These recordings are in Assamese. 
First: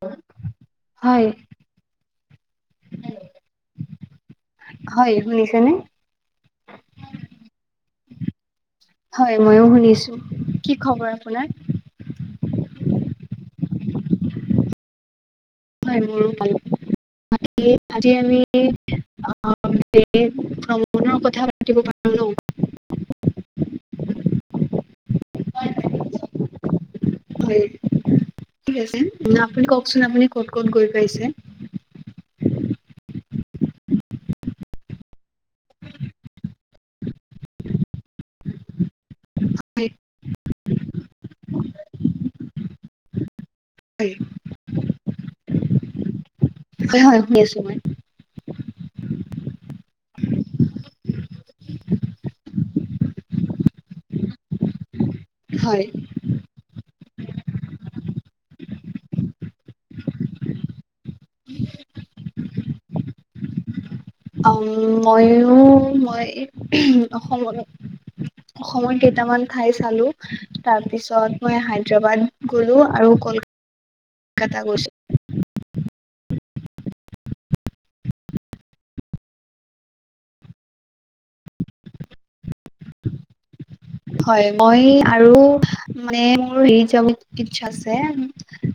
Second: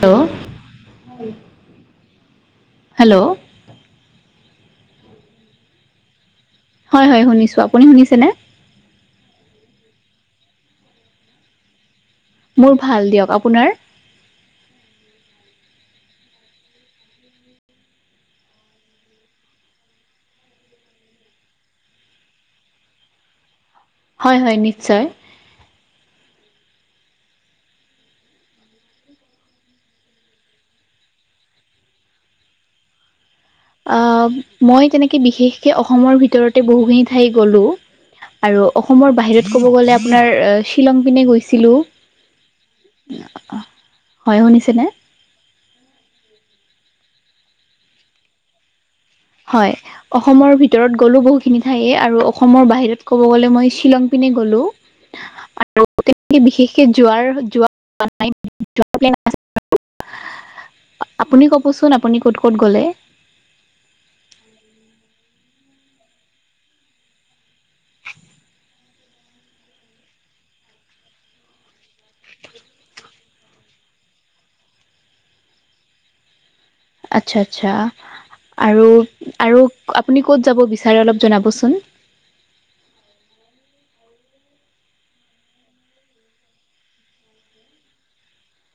হেল্ল' হয়, হেল্ল, হেল্ল' হয়, শুনিছে নে? হয়, হয়, শুনিছোঁ। আপুনি শুনিছেনে? হয়, মইয়ো শুনিছোঁ। কি খবৰ আপোনাৰ? মোৰ ভাল দিয়ক। আপোনাৰ? হয়, মোৰো ভালে। আজি, আমি [unintelligible] ভ্ৰমণৰ কথা পাতিব পাৰো ন? [inaudible] হয়, হয়, নিশ্চয়। [inaudible] হয়। [unintelligible] আপুনি কওঁকচোন, আপুনি ক'ত, ক'ত গৈ পাইছে? অ, মই তেনেকে বিশেষকে অসমৰ ভিতৰতে বহুখিনি ঠাই গ'লো। আৰু অসমৰ বাহিৰত ক'ব হয় গ'লে আ আপোনাৰ শ্বিলং পিনে গৈছিলোঁ। হয়, শুনিছেনে? হয়, হয়, শুনি আছোঁ মই। হয়, অসমৰ ভিতৰত গ'লো বহুতখিনি ঠাইয়ে আৰু অসমৰ বাহিৰত ক'ব গ'লে মই শ্বিলংপিনে গ'লো। হয়, বিশেষকে যোৱাৰ, যোৱা [unintelligible] আপুনি ক'বচোন, আপুনি ক'ত, ক'ত গ'লে? অম, ময়ো মই অসমলৈ [unintelligible] অসমৰ কেইটামান ঠাই চালোঁ। তাৰপিছত মই হায়দাৰাবাদ গ'লো আৰু কল কাতা গৈছোঁ। আচ্ছা, আচ্ছা। আৰু, আৰু আপুনি ক'ত যাব বিচাৰে অলপ জনাবচোন? হয়, মই আৰু মানে মোৰ হেৰি যাব ইচ্ছা আছে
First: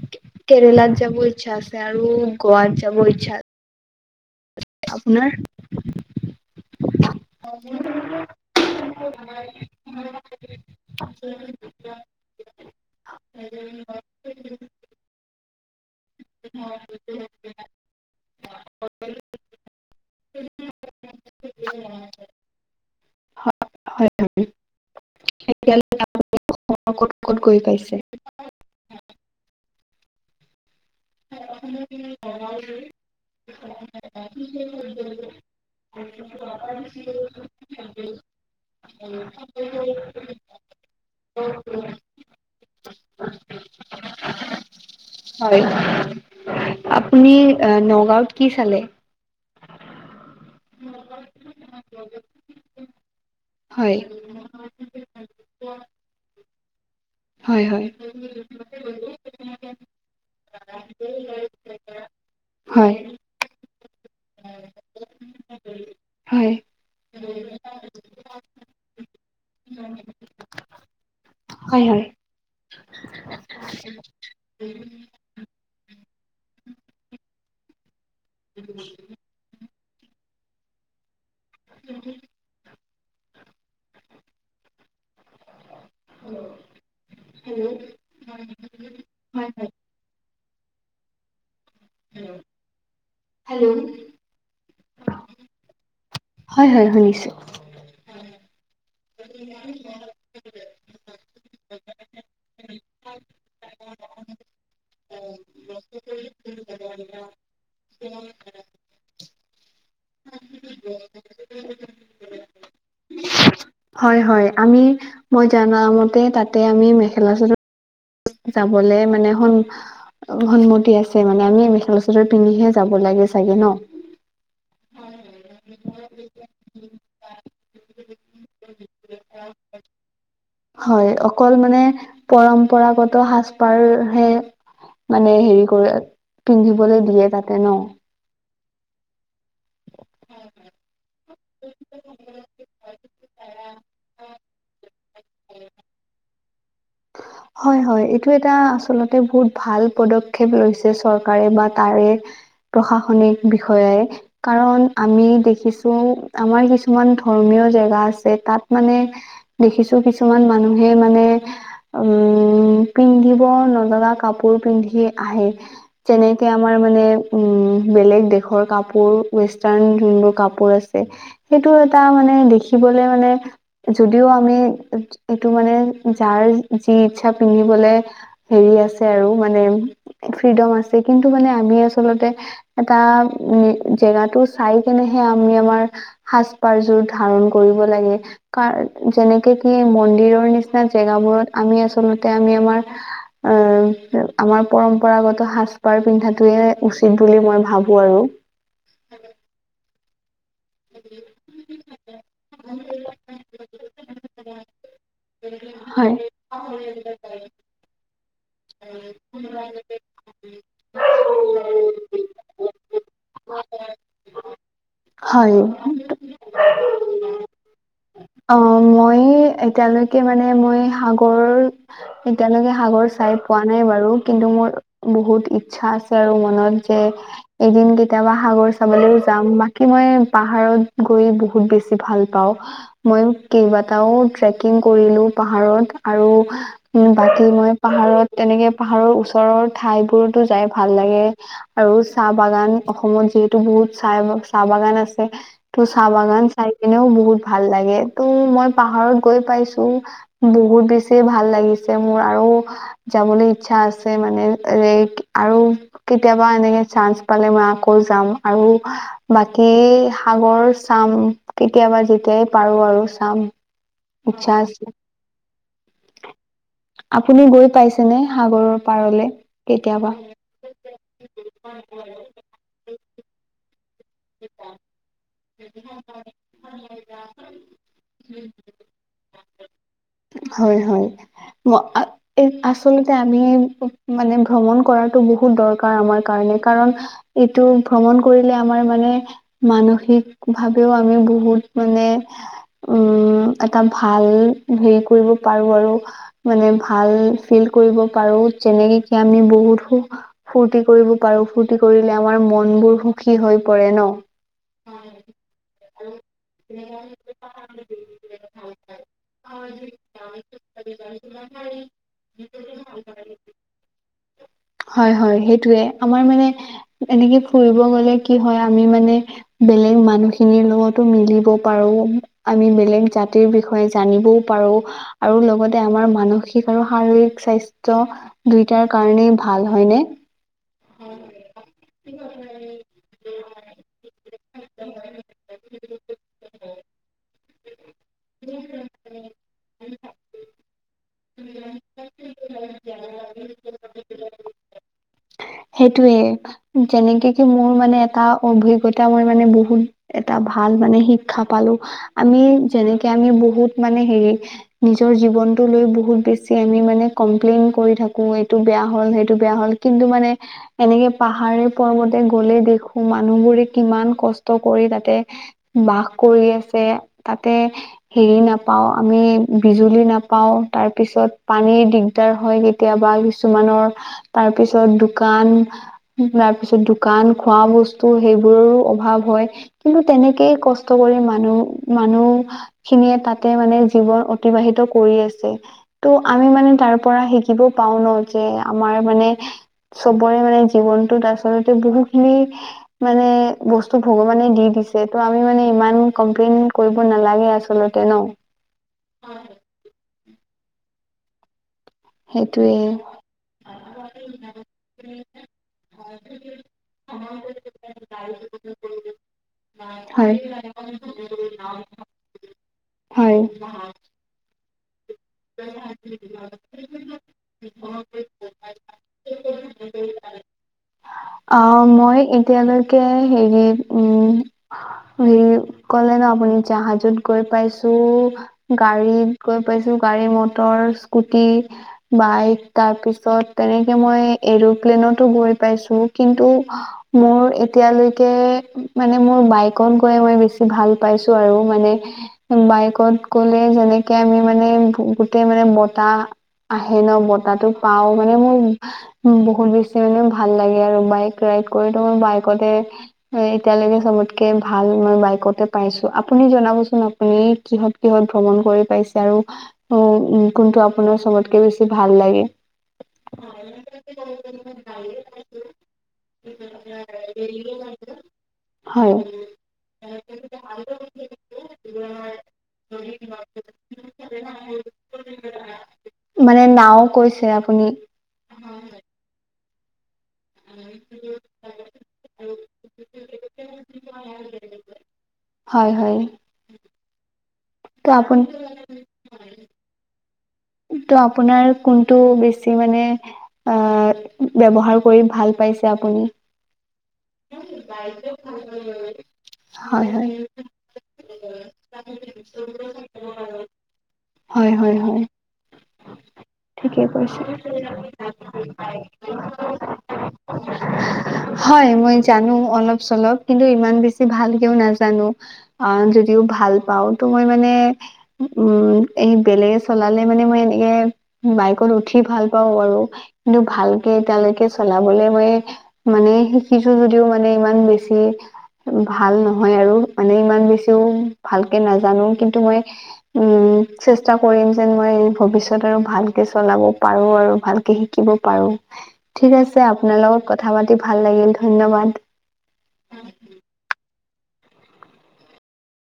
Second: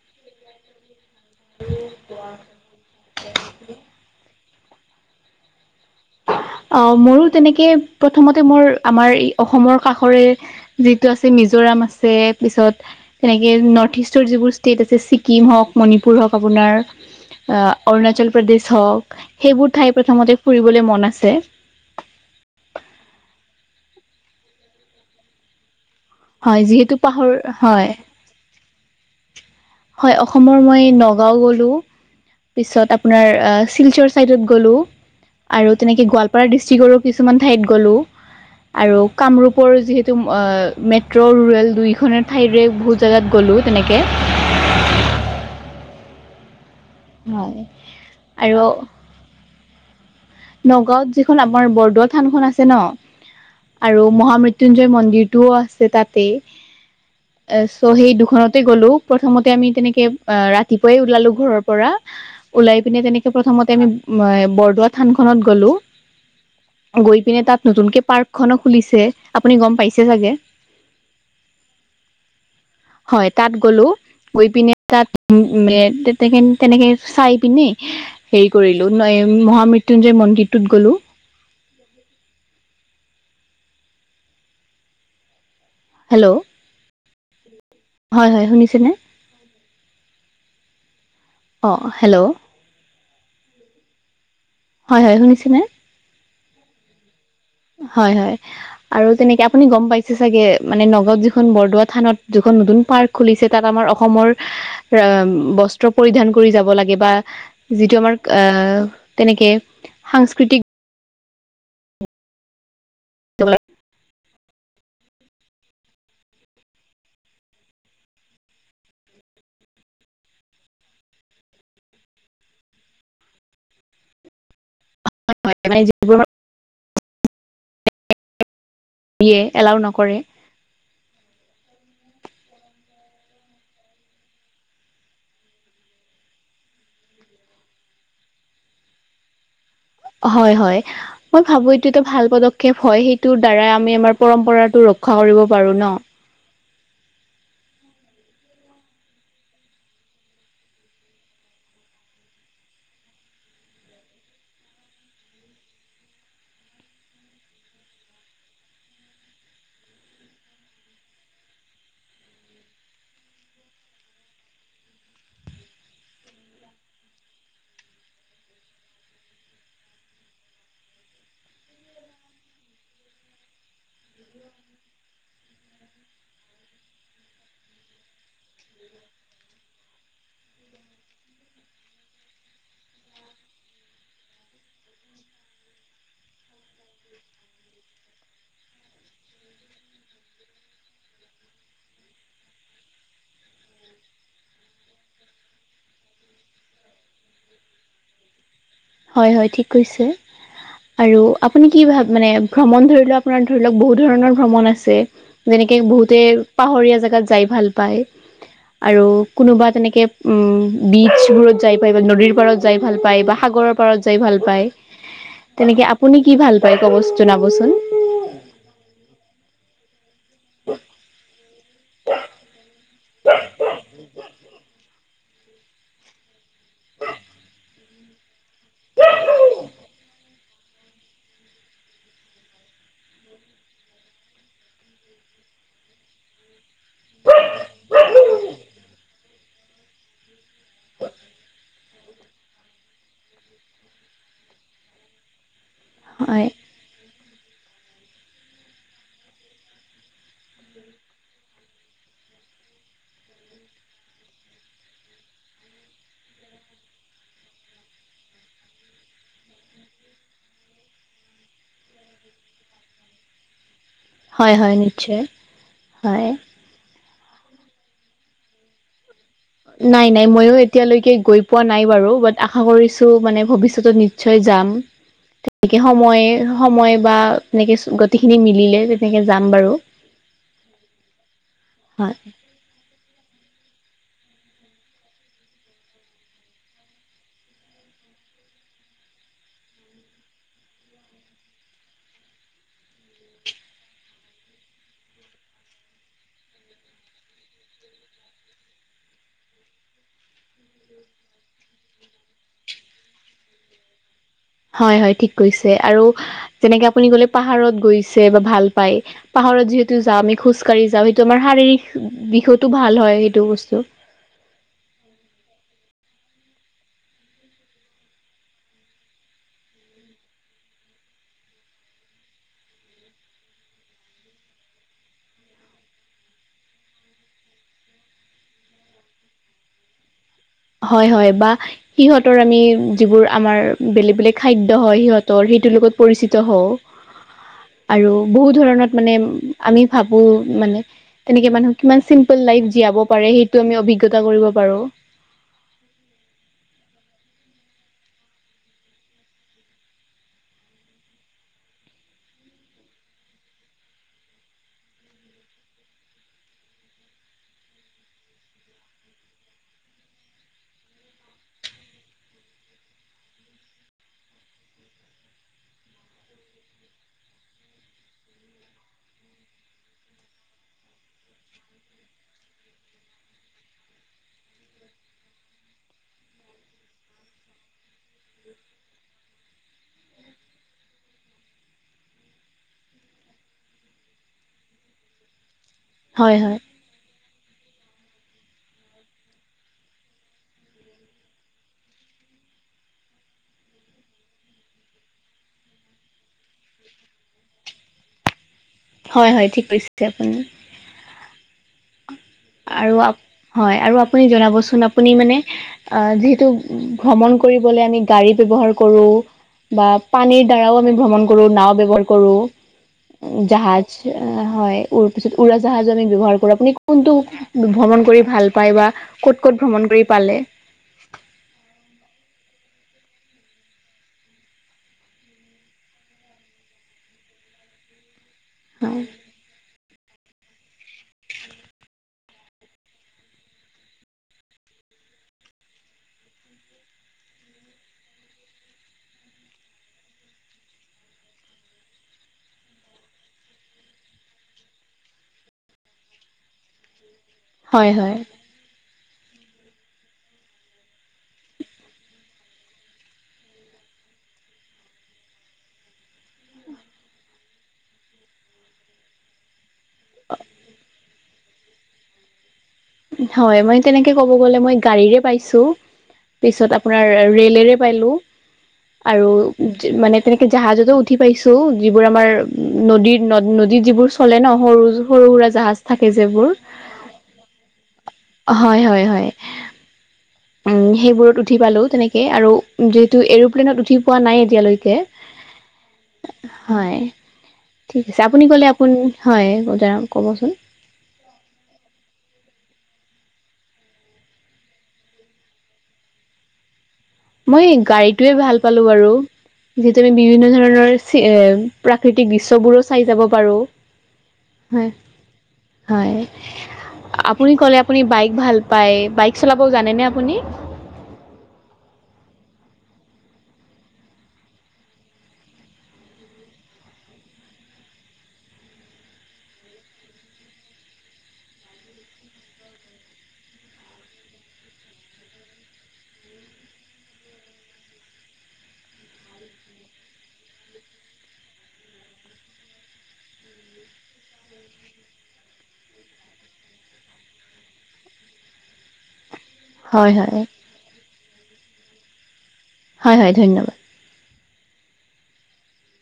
কেৰেলাত যাব ইচ্ছা আছে আৰু গোৱাত যাব ইচ্ছা আছে। আপোনাৰ? অ', মোৰো তেনেকে প্ৰথমতে মোৰ আমাৰ অসমৰ কাষৰে যিটো আছে মিজোৰাম আছে, পিছত সেনেকে নৰ্থ -ইষ্টৰ যিবোৰ ষ্টেট আছে ছি ছিকিম হওঁক, মণিপুৰ হওঁক আপোনাৰ। অৰুণাচল প্ৰদেশ হওঁক, সেইবোৰ ঠাই প্ৰথমতে ফুৰিবলৈ মন আছে। [inaudible] এতিয়ালৈকে [unintelligible] হয় যিহেতু অসমৰ ক'ত পাহৰ ক'ত গৈ হয় পাইছে? হয়, অসমৰ মই ন গাঁও গ'লো, পিছত আপোনাৰ আ শিলচৰ চাইডত গ'লো। আৰু তেনেকে গোৱালপাৰা ডিষ্ট্ৰিক্টৰো কিছুমান ঠাইত গ'লো। আৰু কামৰূপৰ যিহেতু অ' মেট্ৰ' ৰুৰেল দুইখনৰ ঠাইৰে বহুত জেগাত গ'লো তেনেকে। হয়। আপুনি হয় অ' নগাঁওত কি আৰু চালে? নগাঁওত যিখন আমাৰ বৰদোৱা থানখন আছে ন! হয় আৰু মহা মৃত্যুঞ্জয় মন্দিৰটোও আছে তাতেই। হয় অ', হয় চ' সেই দুখনতে গলো। প্ৰথমতে আমি তেনেকে অ' ৰাতিপুৱাই ওলালো ঘৰৰ পৰা। ওলাই হয় পিনে তেনেকে প্ৰথমতে আমি বৰদোৱা থানখনত গ'লো। হয় গৈ পিনে তাত নতুনকে পাৰ্ক এখনো খুলিছে আপুনি গম পাইছে চাগে? হয়, হয়। হয় তাত গ'লো। গৈ পিনে তাত মে তেত তেকেন তেনেক চাই পিনে হেৰি কৰিলোঁ নই মহামৃত্যুঞ্জয় মন্দিৰটোত গ'লো। [inaudible] হেল্ল'! হেল্ল'! হয়, হয়, শুনিছেনে? হয়, হয়। অ', হেল্ল! হেল্ল! হয়, হয়, শুনিছেনে? হয়, হয়, শুনিছোঁ। হয়, হয়, আৰু তেনেকে আপুনি গম পাইছে চাগে মানে নগাঁৱত যিখন বৰদোৱা থানত যিখন নতুন পাৰ্ক খুলিছে তাত আমাৰ অসমৰ ৰ'ম বস্ত্ৰ পৰিধান কৰি যাব লাগে বা যিটো আমাৰ অ' তেনেকে সাংস্কৃতিক‌ হয়, হয়, আমি মই জানামতে তাতে আমি মেখেলা চাদৰ যাবলে মানে সন সন্মতি আছে মানে, আমি মেখেলা চাদৰ পিন্ধিহে যাব লাগে চাগে ন? হয়, হয়। মানে যিবোৰ [unintelligible] এলাউ নকৰে। হয় অকল মানে পৰম্পৰাগত সাজপাৰ হে মানে হেৰি কৰে, পিন্ধিবলৈ দিয়ে তাতে ন! হয়, হয়। মই ভাবো এইটো এটা ভাল পদক্ষেপ হয়, সেইটোৰ দ্বাৰা আমি আমাৰ পৰম্পৰাটো ৰক্ষা কৰিব পাৰো ন? [inaudible] হয়, হয়। এইটো এটা আচলতে বহুত ভাল পদক্ষেপ লৈছে চৰকাৰে বা তাৰে প্ৰশাসনিক বিষয়াই। কাৰণ আমি দেখিছো আমাৰ কিছুমান ধৰ্মীয় জেগা আছে তাত মানে দেখিছো কিছুমান মানুহে মানে উম, পিন্ধিব নলগা কাপোৰ পিন্ধি আহে। যেনেকে আমাৰ মানে উম বেলেগ দেশৰ কাপোৰ ৱেষ্টাৰ্ণ জোনবোৰ কাপোৰ আছে। সেইটো এটা মানে দেখিবলে মানে যদিও আমি এইটো মানে যাৰ যি ইচ্ছা পিন্ধিবলে হেৰি আছে, আৰু মানে, ফ্ৰীডম আছে, কিন্তু মানে আমি আচলতে এটা উম, জেগাটো চাই কেনেহে আমি আমাৰ সাজ পাৰযোৰ ধাৰণ কৰিব লাগে। কাৰ যেনেকে কি মন্দিৰৰ নিচিনা জেগাবোৰত আমি আচলতে আমি আমাৰ অ'আমাৰ পৰম্পৰাগত সাজ-পাৰ পিন্ধাতোৱে উচিত বুলি মই ভাবোঁ আৰু। হয়, হয়, ঠিক কৈছে। আৰু আপুনি কি ভাব মানে ভ্ৰমণ ধৰি লওঁক, আপোনাৰ ধৰি লওঁক বহুত ধৰণৰ ভ্ৰমণ আছে। যেনেকে হয় বহুতে পাহাৰিয়া জেগাত যাই ভাল পায়। আৰু কোনোবা তেনেকে উম, বীচ বোৰত যাই পাই বা নদীৰ পাৰত যাই ভাল পায় বা সাগৰত। পাৰত যাই ভাল পায়, হয় তেনেকে আপুনি কি ভাল পায়? ক'ব জনাবচোন। অ' মই এতিয়ালৈক। কে মানে মই সাগৰ এতিয়ালৈকে সাগৰ চাই পোৱা নাই বাৰু। কিন্তু মোৰ বহুত ইচ্ছা আছে, আৰু মনত যে এদিন কে কেতিয়াবা সাগৰ চাবলৈও যাম, বাকী মই পাহাৰত গৈ বহুত বেছি ভাল পাওঁ। মই কেইবাটাও ট্ৰেকিং কৰিলোঁ পাহাৰত আৰু। মোৰ ভাইটি মই পাহাৰত। তেনেকে পাহাৰৰ ওচৰৰ ঠাইবোৰতো যাই ভাল লাগে আৰু। চাহ বাগান অসমত যিহেতু বহুত চাহ চাহ বাগান আছে ত' চাহ হয় বাগান চাই। এনেও বহুত ভাল লাগে ত' মই পাহাৰত গৈ পাইছোঁ। বহুত বেছি ভাল লাগিছে মোৰ আৰু। যাবলৈ ইচ্ছা আছে মানে এৰে আৰু। কেতিয়াবা এনেকে চান্স পালে মই আকৌ যাম আৰু। বাকী সাগৰ চাম কেতিয়াবা যেতিয়াই পাৰোঁ আৰু চাম। ইচ্ছা হয়, হয়, আছে নিশ্চয়, হয়। আপুনি গৈ পাইছেনে সাগৰৰ পাৰলে? নাই, কেতিয়াবা নাই, ময়ো এতিয়ালৈকে গৈ পোৱা নাই বাৰু বাত আশা কৰিছোঁ মানে ভৱিষ্যতে নি নিশ্চয় যাম। তেনেকে সময় সময় বা তেনেকে গতিখিনি মিলিলে তেনেকে যাম বাৰু। হয়, হয়, ম হয়। আচলতে আমি মানে ভ্ৰমণ কৰাটো বহুত দৰকাৰ আমাৰ কাৰণে। কাৰণ এইটো ভ্ৰমণ কৰিলে আমাৰ মানে মানসিক। ভাবেও আমি বহুত মানে। উম, এটা ভাল হেৰি কৰিব পাৰোঁ আৰু। মানে ভাল ফিল কৰিব পাৰো যেনেকে কি আমি বহুতো সুখ ফূৰ্তি কৰিব পাৰোঁ, ফূৰ্ত্তি কৰিলে আমাৰ মন বোৰ সুখী হৈ পৰে ন? হয়, হয়, ঠিক কৈছে আৰু যেনেকে আপুনি ক'লে পাহাৰত গৈছে, বা ভাল পায়। পাহাৰত যিহেতু যাওঁ, আমি খোজ কাঢ়ি যাওঁ সেইটো আমাৰ শাৰীৰিক দিশতো ভাল ন। হয়, সেইটো বস্তু। হয়, হয়, সেইটোৱে আমাৰ মানে। এনেকে ফুৰিব গ'লে কি হয় আমি মানে। বেলেগ মানুহখিনিৰ লগতো মিলিব পাৰোঁ। আমি বেলেগ জাতিৰ বিষয়ে জানিবও পাৰোঁ। আৰু লগতে আমাৰ মানসিক আৰু শাৰীৰিক স্বাস্থ্য। দুইটাৰ কাৰণেই ভাল হয়নে? হয়, হয়, বা সিহঁতৰ আমি যিবোৰ আমাৰ বেলেগ বেলেগ। খাদ্য হয়, সিহঁতৰ সেইটোৰ লগত পৰিচিত হওঁ। আৰু বহু ধৰণত মানে আমি ভাবোঁ। মানে তেনেকে মানুহ কিমান চিন্তা পোল লাইফ জীয়াব পাৰে সেইটো আমি অভিজ্ঞতা কৰিব পাৰোঁ। সেইটোয়ে যেনেকে কি মোৰ মানে এটা অভিজ্ঞতা মই মানে বহুত। এটা ভাল মানে শিক্ষা পালোঁ। আমি যেনেকে আমি বহুত মানে হেৰি। নিজৰ জীৱনটো লৈ বহুত বেছি আমি মানে কমপ্লেইন কৰি থাকো, এইটো বেয়া হ'ল, সেইটো বেয়া হ'ল। কিন্তু মানে। এনেকে পাহাৰে পৰ্বতে গলে দেখো মানুহবোৰে কিমান কষ্ট কৰি তাতে। বাস কৰি আছে তাতে। হেৰি নাপাওঁ, আমি বিজুলী নাপাওঁ, তাৰপিছত পানী দি দিগাৰ হয় কেতিয়াবা কিছুমানৰ তাৰ পিছত দোকান। তাৰ পিছত দোকান, খোৱা বস্তু সেইবোৰৰো অভাৱ হয়। কিন্তু তেনেকেই কষ্ট কৰে মানুহ, মানুহ খিনিয়ে তাতে মানে জীৱন অতিবাহিত কৰি আছে। ত', হয় আমি হয় মানে তাৰ পৰা শিকিব পাওঁ ন যে, আমাৰ মানে চবৰে মানে জীৱনটোত আচলতে বহুখিনি মানে বস্তু ভগৱানে দি দিছে। ত', আমি মানে ইমান কমপ্লেইন কৰিব নালাগে আচ আচলতে ন! হয়, হয় ঠিক কৈছে আপুনি। সেইটোয়ে আৰু আপ, হয় আৰু আপুনি জনাবচোন, আপুনি মানে আ, যিহেতু ভ্ৰমণ কৰিবলে আমি গাড়ী ব্যৱহাৰ কৰো। বা হয় পানীৰ দ্বাৰাও আমি ভ্ৰমণ কৰো। নাও ব্যৱহাৰ কৰোঁ। হয় ও', জাহাজ এ', হয়। ওৰো পিছত। উৰাজাহাজো আমি ব্যৱহাৰ কৰোঁ। আপুনি কোনটো ভ্ৰমণ কৰি ভাল পায়। বা ক'ত ক'ত ভ্ৰমণ কৰি পালে? অ', মই এতিয়ালৈকে হেৰি, উম হেৰি, ক'লে ন আপুনি! জাহাজত গৈ পাইছো। গাড়ীত গৈ পাইছো গাড়ী, মটৰ, স্কুটি বাইক। তাৰপিছত, তেনেকে মই এৰ'প্লেনতো গৈ পাইছো। কিন্তু মোৰ এতিয়ালৈকে মানে, মোৰ বাইক অকণ গয় মই বেছি ভাল পাইছোঁ, আৰু মানে বাইকত গ'লে, যেনেকে আমি মানে, গোটেই মানে বতাহ আহে ন! বতাহটো হয় পাওঁ। হয় মানে মোৰ বহুত বেছি মানে ভাল লাগে, আৰু বাইক ৰাইড কৰি। ত', মই বাইকতে হয়। এতিয়ালৈকে চবত কে ভাল মই বাইকতে পাইছোঁ। আপুনি জনাবচোন, আপুনি কিহত কিহত ভ্ৰমণ কৰি পাইছে? আৰু অ', উম কোনটো আপোনাৰ চবতকে বেছি ভাল লাগে? হয়, মই তেনেকে ক'ব গ'লে মই গাড়ীৰে পাইছোঁ। পিছত আপোনাৰ, ৰেলেৰে পালো। হয় আৰু ও', যি মানে তেনেকে জাহাজতো উঠি পাইছোঁ। যিবোৰ আমাৰ নদীৰ নদ, নদী যিবোৰ চলে ন! সৰু সৰু উৰাজাহাজ থাকে যে, এইবোৰ। মানে নাও কৈছে আপুনি? হয়, হয়, হয়। উম, সেইবোৰত উঠি পালো। তেনেকে, আৰু যিহেতু এৰপ্লেইনত উঠি পোৱা নাই এতিয়ালৈকে। হয়, হয়। হয়। ঠিক ত আছে। আপোন আপুনি ক'লে, আপুন হয়, [unintelligible] কবচোন? ত', আপোনাৰ কোনটো বেছি মানে আ, ব্যৱহাৰ কৰি ভাল পাইছে আপুনি? মই গাড়ীতোৱে ভাল পালো বাৰু। যিহেতু, হয় আমি হয় বিভিন্ন ধৰণৰ চি এ প্ৰাকৃতিক দৃশ্যবোৰো চাই যাব পাৰো। হয়, হয়, হয়। হয়, ঠিকেই কৈছে আপুনি ক'লে, আপুনি বাইক ভাল পায়। বাইক চলাব জানেনে আপুনি? হয়, মই জানো অলপ-চলপ। কিন্তু ইমান বেছি ভালকেও নাজানোঁ। অ', যদিও ভাল পাওঁ, তো মই মানে উম, এই বেলেগে চলালে মানে মই এনেকে বাইকত উঠি ভাল পাওঁ বাৰু। কিন্তু ভালকে এতিয়ালৈকে চলাবলে মই মানে, শিকিছো যদিও মানে, ইমান বেছি ভাল নহয় আৰু। মানে, ইমান বেছিও ভালকে নাজানো। কিন্তু মই উম, চেষ্টা কৰিম যেন, মই ভৱিষ্যত আৰু ভাল ভালকে চলাব পাৰো আৰু। ভালকে শিকিব পাৰো। ঠিক আছে, হয় আপোনাৰ হয় লগত কথা পাতি ভাল লাগিল। ধন্যবাদ। হয়, হয়, ধন্যবাদ।